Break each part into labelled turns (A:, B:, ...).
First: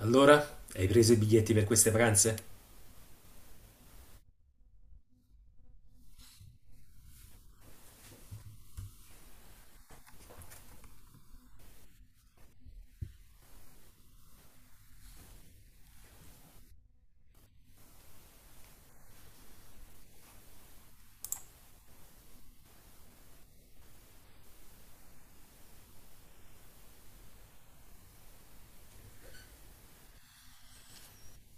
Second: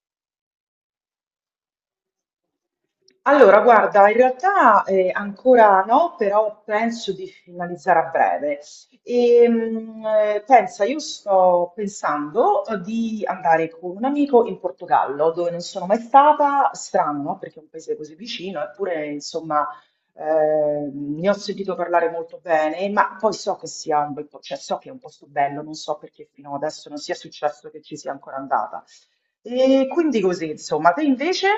A: Allora, hai preso i biglietti per queste pranze?
B: Allora, guarda, in realtà ancora no, però penso di finalizzare a breve. Io sto pensando di andare con un amico in Portogallo, dove non sono mai stata, strano, no? Perché è un paese così vicino, eppure, insomma, ne ho sentito parlare molto bene, ma poi so che sia un bel po', cioè so che è un posto bello, non so perché fino adesso non sia successo che ci sia ancora andata. E quindi così, insomma, te invece?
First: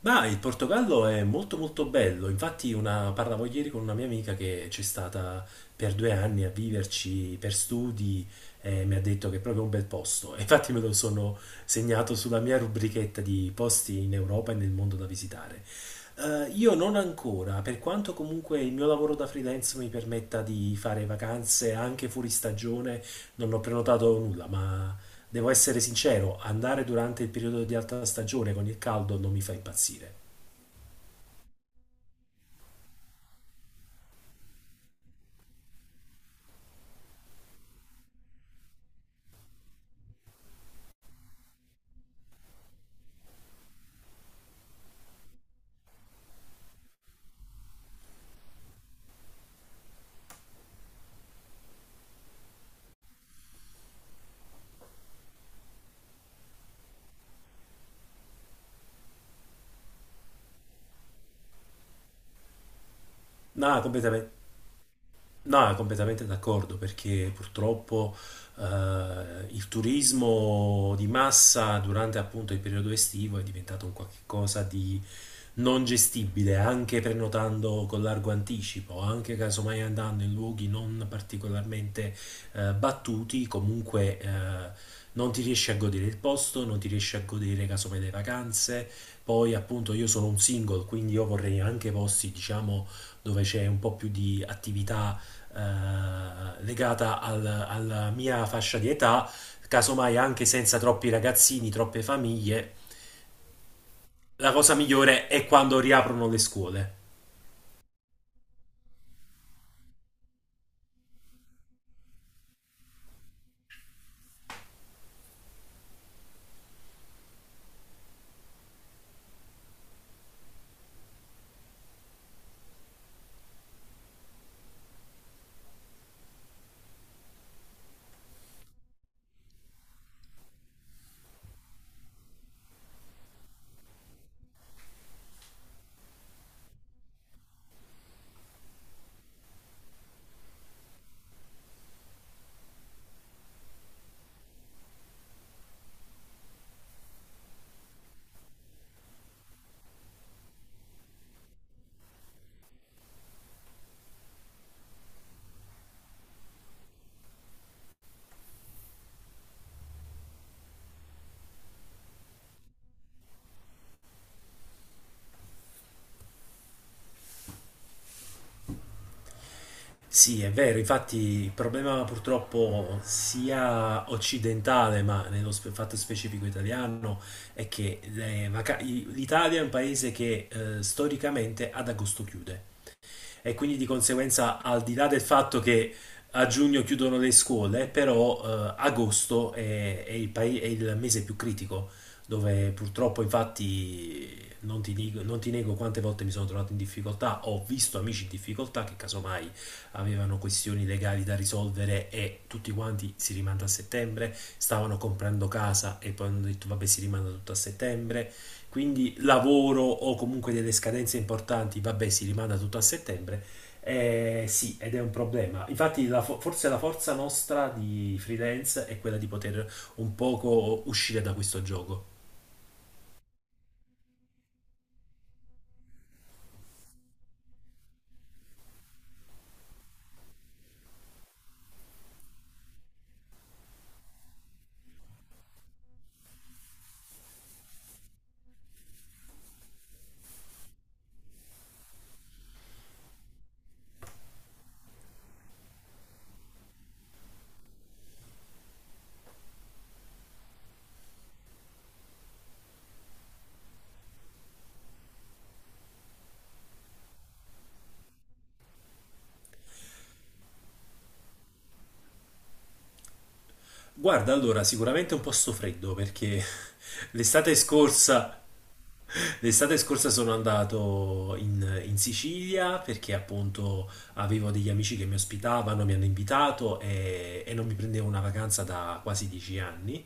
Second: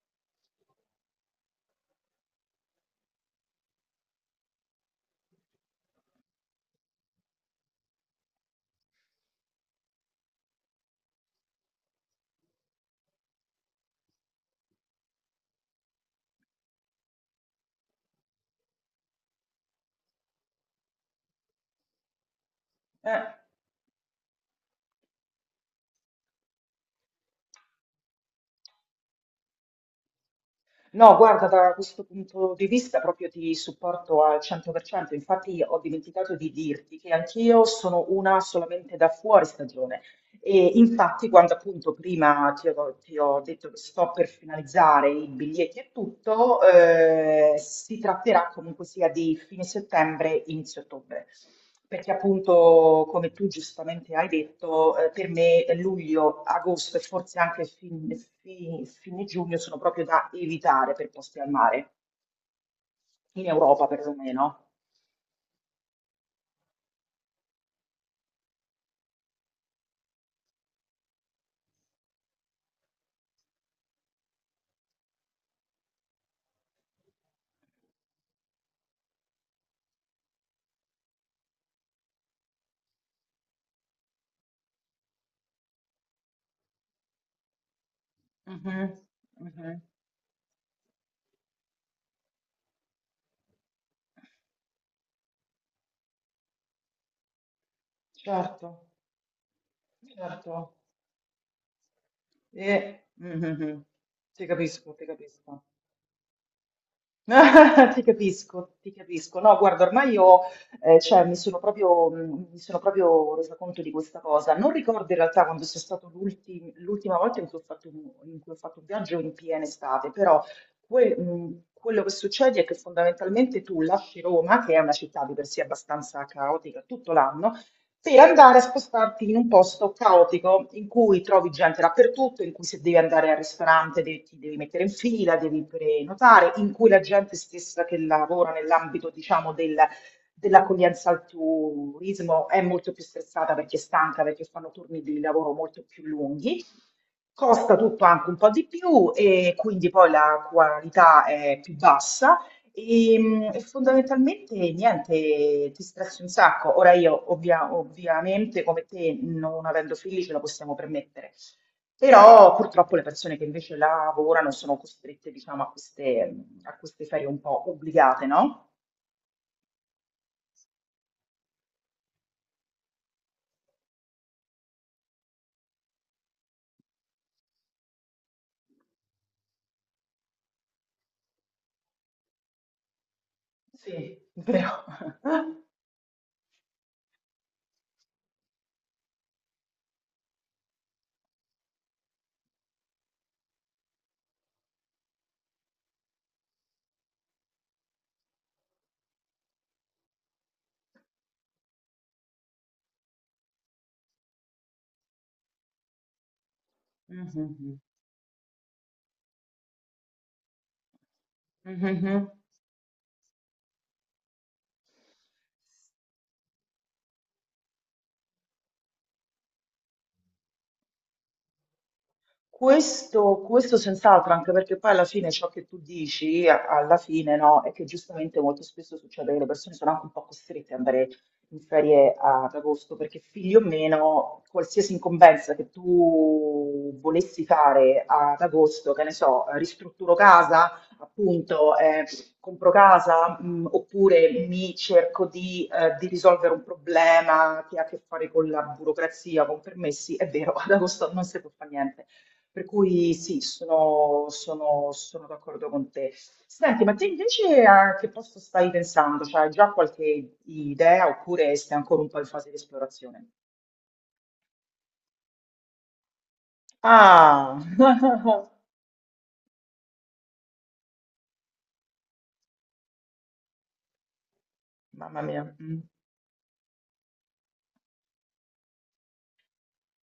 A: Ma il Portogallo è molto molto bello, infatti parlavo ieri con una mia amica che c'è stata per 2 anni a viverci per studi e mi ha detto che è proprio un bel posto. E infatti me lo sono segnato sulla mia rubrichetta di posti in Europa e nel mondo da visitare. Io non ancora, per quanto comunque il mio lavoro da freelance mi permetta di fare vacanze anche fuori stagione,
B: Eh.
A: non ho prenotato nulla, ma devo essere sincero, andare durante il periodo di alta stagione con il caldo non mi fa impazzire.
B: No, guarda, da questo punto di vista proprio ti supporto al 100%, infatti ho dimenticato di dirti che anch'io sono una solamente da fuori stagione, e infatti, quando appunto prima ti ho detto che sto per finalizzare i biglietti e tutto, si tratterà comunque sia di fine settembre, inizio ottobre. Perché appunto, come tu giustamente hai detto, per me luglio, agosto e forse anche fine giugno sono proprio da evitare per posti al mare, in
A: No,
B: Europa
A: completamente.
B: perlomeno.
A: No, completamente d'accordo, perché purtroppo eh, il turismo di massa durante appunto il periodo estivo è diventato un qualche cosa di non gestibile, anche prenotando con largo anticipo, anche casomai andando in luoghi non particolarmente battuti, comunque non ti riesci a godere il posto, non ti riesci a godere casomai le vacanze.
B: Mhm,
A: Poi
B: mhm.
A: appunto io sono un single, quindi io vorrei anche posti, diciamo, dove c'è un po' più di attività legata alla mia
B: Certo,
A: fascia di età, casomai anche
B: certo.
A: senza troppi ragazzini, troppe famiglie.
B: Eh, mm, mm, mm. Ti
A: La cosa
B: capisco, ti
A: migliore è
B: capisco.
A: quando riaprono le scuole.
B: Ti capisco, ti capisco. No, guarda, ormai io cioè, mi sono proprio, mi sono proprio resa conto di questa cosa. Non ricordo in realtà quando sia stato l'ultima volta in cui ho fatto un viaggio in piena estate, però quello che succede è che fondamentalmente tu lasci Roma, che è una città di per sé abbastanza caotica tutto l'anno, per andare a spostarti in un posto caotico in cui trovi gente dappertutto, in cui se devi andare al ristorante ti devi mettere in fila, devi prenotare, in cui la gente stessa che lavora nell'ambito, diciamo, dell'accoglienza al turismo è molto più stressata perché è stanca, perché fanno turni di lavoro molto più lunghi. Costa tutto anche un po' di più e quindi poi la qualità è più bassa e fondamentalmente niente, ti stressi un sacco. Ora io ovviamente come te, non avendo figli, ce la possiamo permettere, però purtroppo le persone che invece lavorano sono costrette, diciamo, a queste ferie un po' obbligate, no?
A: Sì, è vero, infatti il problema purtroppo sia occidentale, ma fatto specifico italiano, è che l'Italia è un paese che storicamente ad agosto chiude. E quindi di
B: Sì.
A: conseguenza,
B: Però...
A: al di là del fatto che a giugno chiudono le scuole, però agosto è il mese più critico, dove purtroppo infatti non ti nego quante volte mi sono trovato in difficoltà, ho visto amici in difficoltà che casomai avevano questioni legali da risolvere e tutti quanti si rimanda a settembre, stavano comprando casa e poi hanno detto vabbè si rimanda tutto a
B: Mhm,
A: settembre, quindi lavoro o comunque delle scadenze importanti,
B: mhm,
A: vabbè, si
B: mhm.
A: rimanda tutto a settembre. Sì, ed è un problema. Infatti, forse la forza nostra di freelance è quella di poter un poco uscire da questo gioco.
B: Questo senz'altro, anche perché poi alla fine ciò che tu dici, alla fine, no, è che giustamente molto spesso succede che le persone sono anche un po' costrette ad andare in ferie ad agosto, perché figli o meno, qualsiasi incombenza che tu volessi fare ad agosto, che ne so, ristrutturo casa, appunto, compro casa, oppure mi cerco di risolvere un problema che ha a che fare con la burocrazia, con permessi, è vero, ad agosto non si può fare niente. Per cui sì, sono d'accordo con te. Senti, ma te invece a che posto stai pensando? Cioè, hai già qualche idea oppure stai ancora un po' in fase di esplorazione?
A: Guarda, allora, sicuramente è un posto freddo perché l'estate
B: Ah,
A: scorsa L'estate scorsa sono andato in Sicilia perché appunto avevo degli amici che mi
B: mamma mia. Mm.
A: ospitavano, mi hanno invitato e non mi prendevo una vacanza da quasi 10 anni.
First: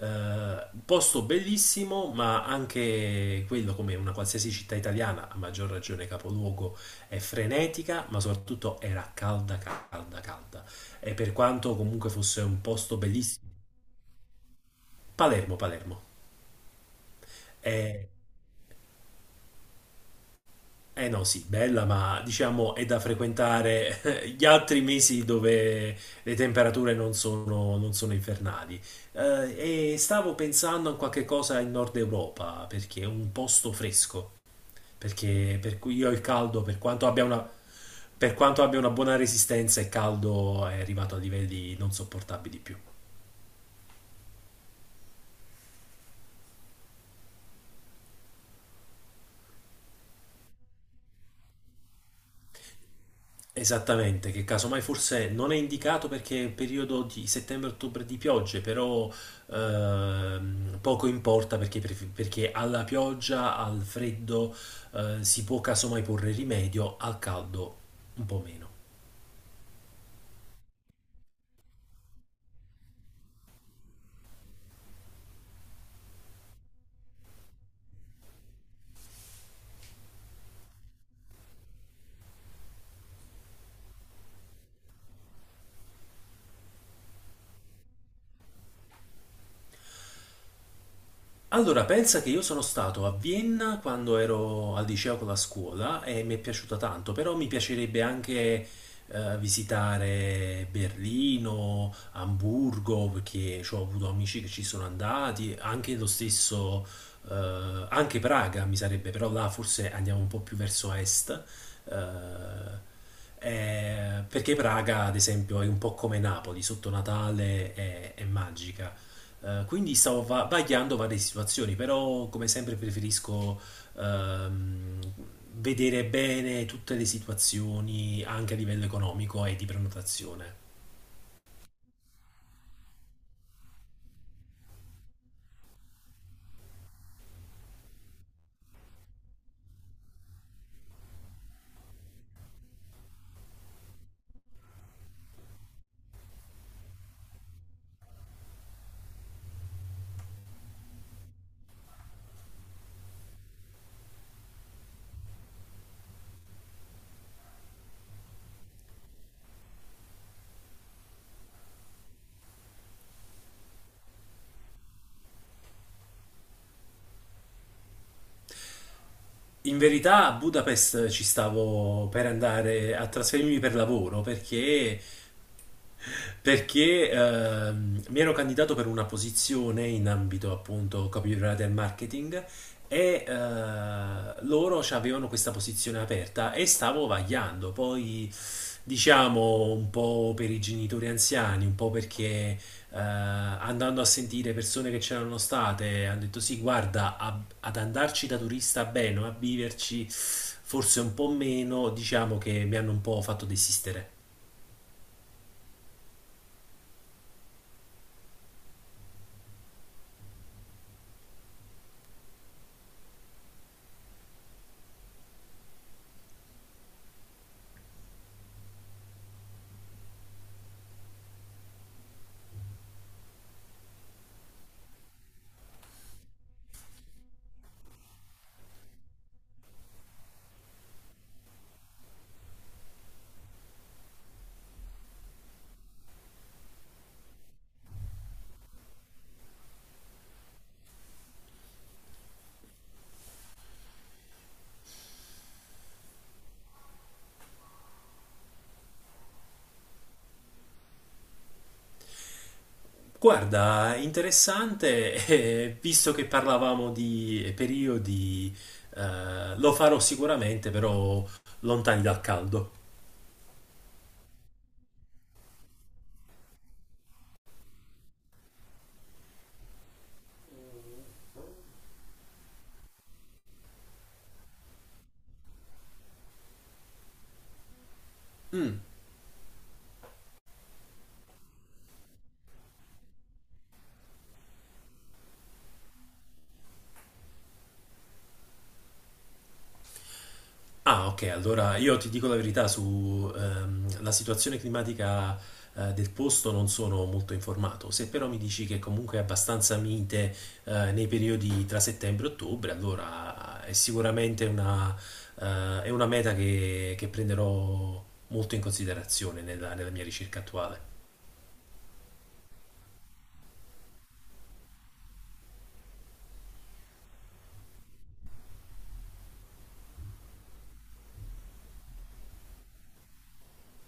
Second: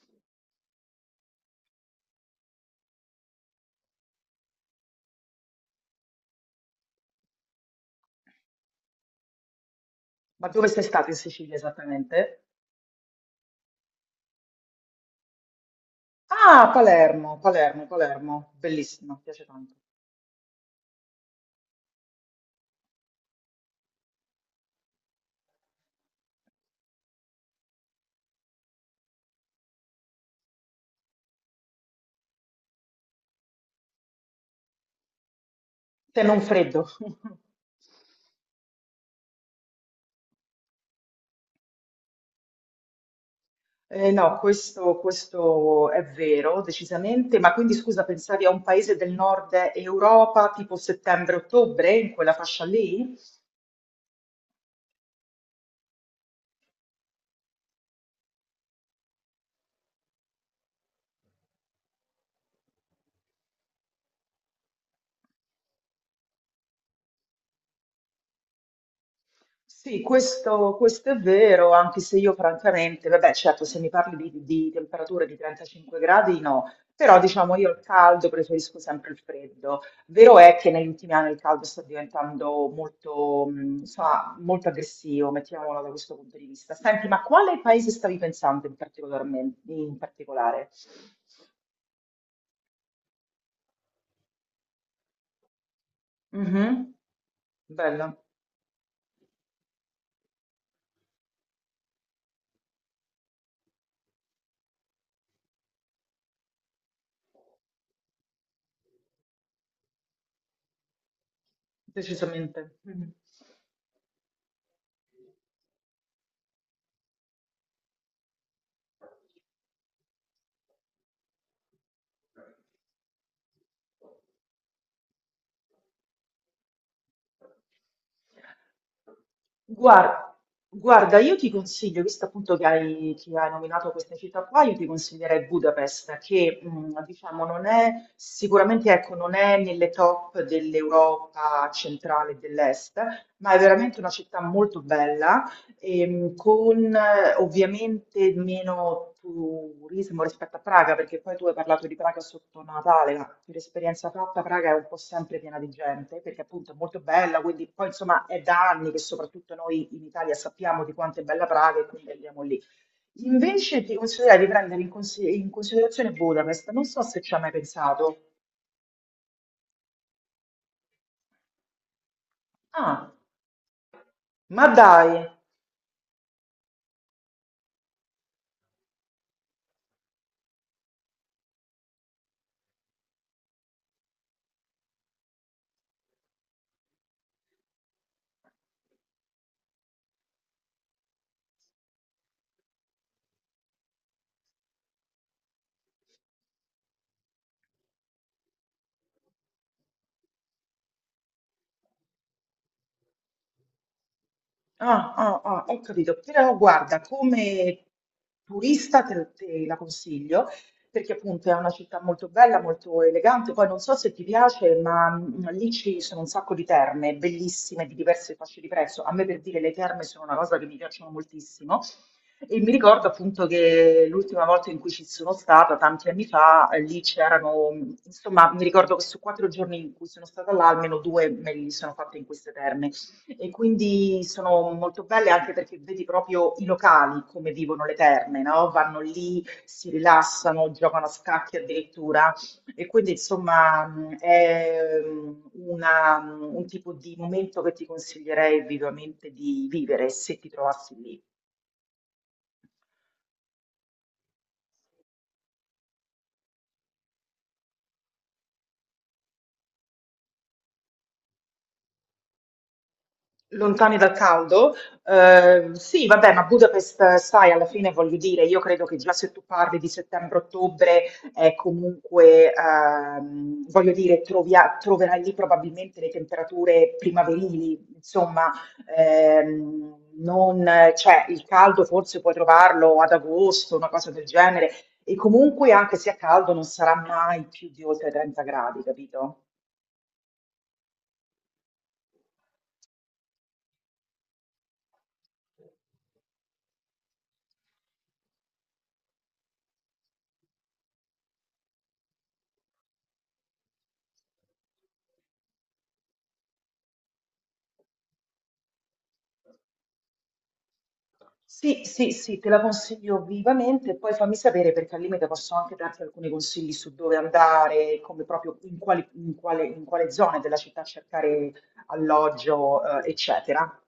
A: Posto bellissimo, ma anche quello, come una qualsiasi città italiana, a maggior ragione capoluogo, è frenetica, ma soprattutto era calda, calda,
B: Ma
A: calda.
B: dove sei stata
A: E
B: in
A: per
B: Sicilia
A: quanto comunque fosse
B: esattamente?
A: un posto bellissimo, Palermo, Palermo.
B: Ah, Palermo, Palermo, Palermo. Bellissima, piace tanto.
A: Eh no, sì, bella, ma diciamo è da frequentare gli altri mesi dove le temperature non sono infernali. E stavo pensando a qualche cosa in Nord Europa, perché è un posto fresco, per cui io il
B: Se non
A: caldo,
B: freddo.
A: per quanto abbia una buona resistenza, il caldo è arrivato a livelli non sopportabili più.
B: No, questo è vero, decisamente. Ma quindi scusa, pensavi a un paese del nord Europa tipo settembre-ottobre, in quella fascia lì?
A: Esattamente, che casomai forse non è indicato perché è un periodo di settembre-ottobre di piogge, però poco importa perché alla pioggia, al freddo si può casomai porre rimedio, al caldo un po' meno.
B: Sì, questo è vero, anche se io francamente, vabbè, certo, se mi parli di temperature di 35 gradi, no, però diciamo io il caldo preferisco sempre il freddo. Vero è che negli ultimi anni il caldo sta diventando molto, insomma, molto aggressivo, mettiamolo da questo punto di vista. Senti, ma quale paese stavi pensando in particolarmente, in particolare?
A: Allora, pensa che io sono stato a Vienna quando ero al liceo con la scuola e mi è piaciuta
B: Mhm.
A: tanto, però mi piacerebbe
B: Bello,
A: anche visitare Berlino, Amburgo, perché ci ho avuto amici che ci sono andati, anche lo stesso, anche Praga mi sarebbe, però là forse andiamo un po' più verso est,
B: decisamente.
A: eh,
B: Mhm.
A: perché Praga, ad esempio, è un po' come Napoli, sotto Natale è magica. Quindi stavo vagliando varie situazioni, però come sempre preferisco ehm, vedere bene tutte le situazioni anche a livello economico e di
B: Guar-
A: prenotazione.
B: Guarda, io ti consiglio, visto appunto che che hai nominato queste città qua, io ti consiglierei Budapest, che diciamo non è sicuramente, ecco, non è nelle top dell'Europa centrale e dell'est, ma è veramente una città molto bella. Con ovviamente meno turismo rispetto a Praga, perché poi tu hai parlato di Praga sotto Natale, ma per esperienza fatta Praga è un po' sempre piena di gente, perché appunto è molto bella, quindi poi insomma è da anni che soprattutto noi in Italia sappiamo di quanto è bella Praga e quindi andiamo lì. Invece ti consiglierei di prendere in considerazione Budapest, non so se ci hai mai pensato.
A: In verità a Budapest ci stavo per andare a
B: Ah,
A: trasferirmi per lavoro
B: ma
A: perché
B: dai!
A: perché ehm, mi ero candidato per una posizione in ambito appunto copywriter e marketing e loro avevano questa posizione aperta e stavo vagliando. Poi diciamo un po' per i genitori anziani, un po' perché eh, andando a sentire persone che c'erano state hanno detto sì, guarda, ad andarci da turista bene, a viverci forse un po' meno, diciamo che mi hanno un po' fatto desistere.
B: Ah, ah, ah, ho capito, però guarda, come turista te la consiglio, perché appunto è una città molto bella, molto elegante, poi non so se ti piace, ma lì ci sono un sacco di terme, bellissime, di diverse fasce di prezzo, a me per dire le terme sono una cosa che mi piacciono moltissimo, e mi ricordo appunto che l'ultima volta in cui ci sono stata, tanti anni fa, lì c'erano, insomma, mi ricordo che su quattro giorni in cui sono stata là, almeno due me li sono fatte in queste terme. E quindi sono molto belle anche perché vedi proprio i locali come vivono le terme, no? Vanno lì, si rilassano, giocano a scacchi addirittura. E quindi insomma è un tipo di momento che ti consiglierei vivamente di vivere se ti trovassi lì.
A: Guarda, interessante, visto che parlavamo di periodi, lo farò sicuramente, però lontani dal caldo.
B: Lontani dal caldo? Sì, vabbè, ma Budapest, sai, alla fine voglio dire, io credo che già se tu parli di settembre-ottobre, è comunque, voglio dire, troverai lì probabilmente le temperature primaverili, insomma,
A: Mm.
B: ehm, non, cioè, il caldo forse puoi trovarlo ad agosto, una cosa del genere, e comunque anche se è caldo non sarà mai più di oltre 30 gradi, capito?
A: Ah, ok, allora io ti dico la verità su la situazione climatica del posto non sono molto informato. Se però mi dici che comunque è abbastanza mite nei periodi tra settembre e ottobre, allora è sicuramente una meta che prenderò molto in considerazione nella mia ricerca attuale.
B: Sì, sì, sì, te la consiglio vivamente, poi fammi sapere perché al limite posso anche darti alcuni consigli su dove andare, come proprio in quale zone della città cercare alloggio, eccetera.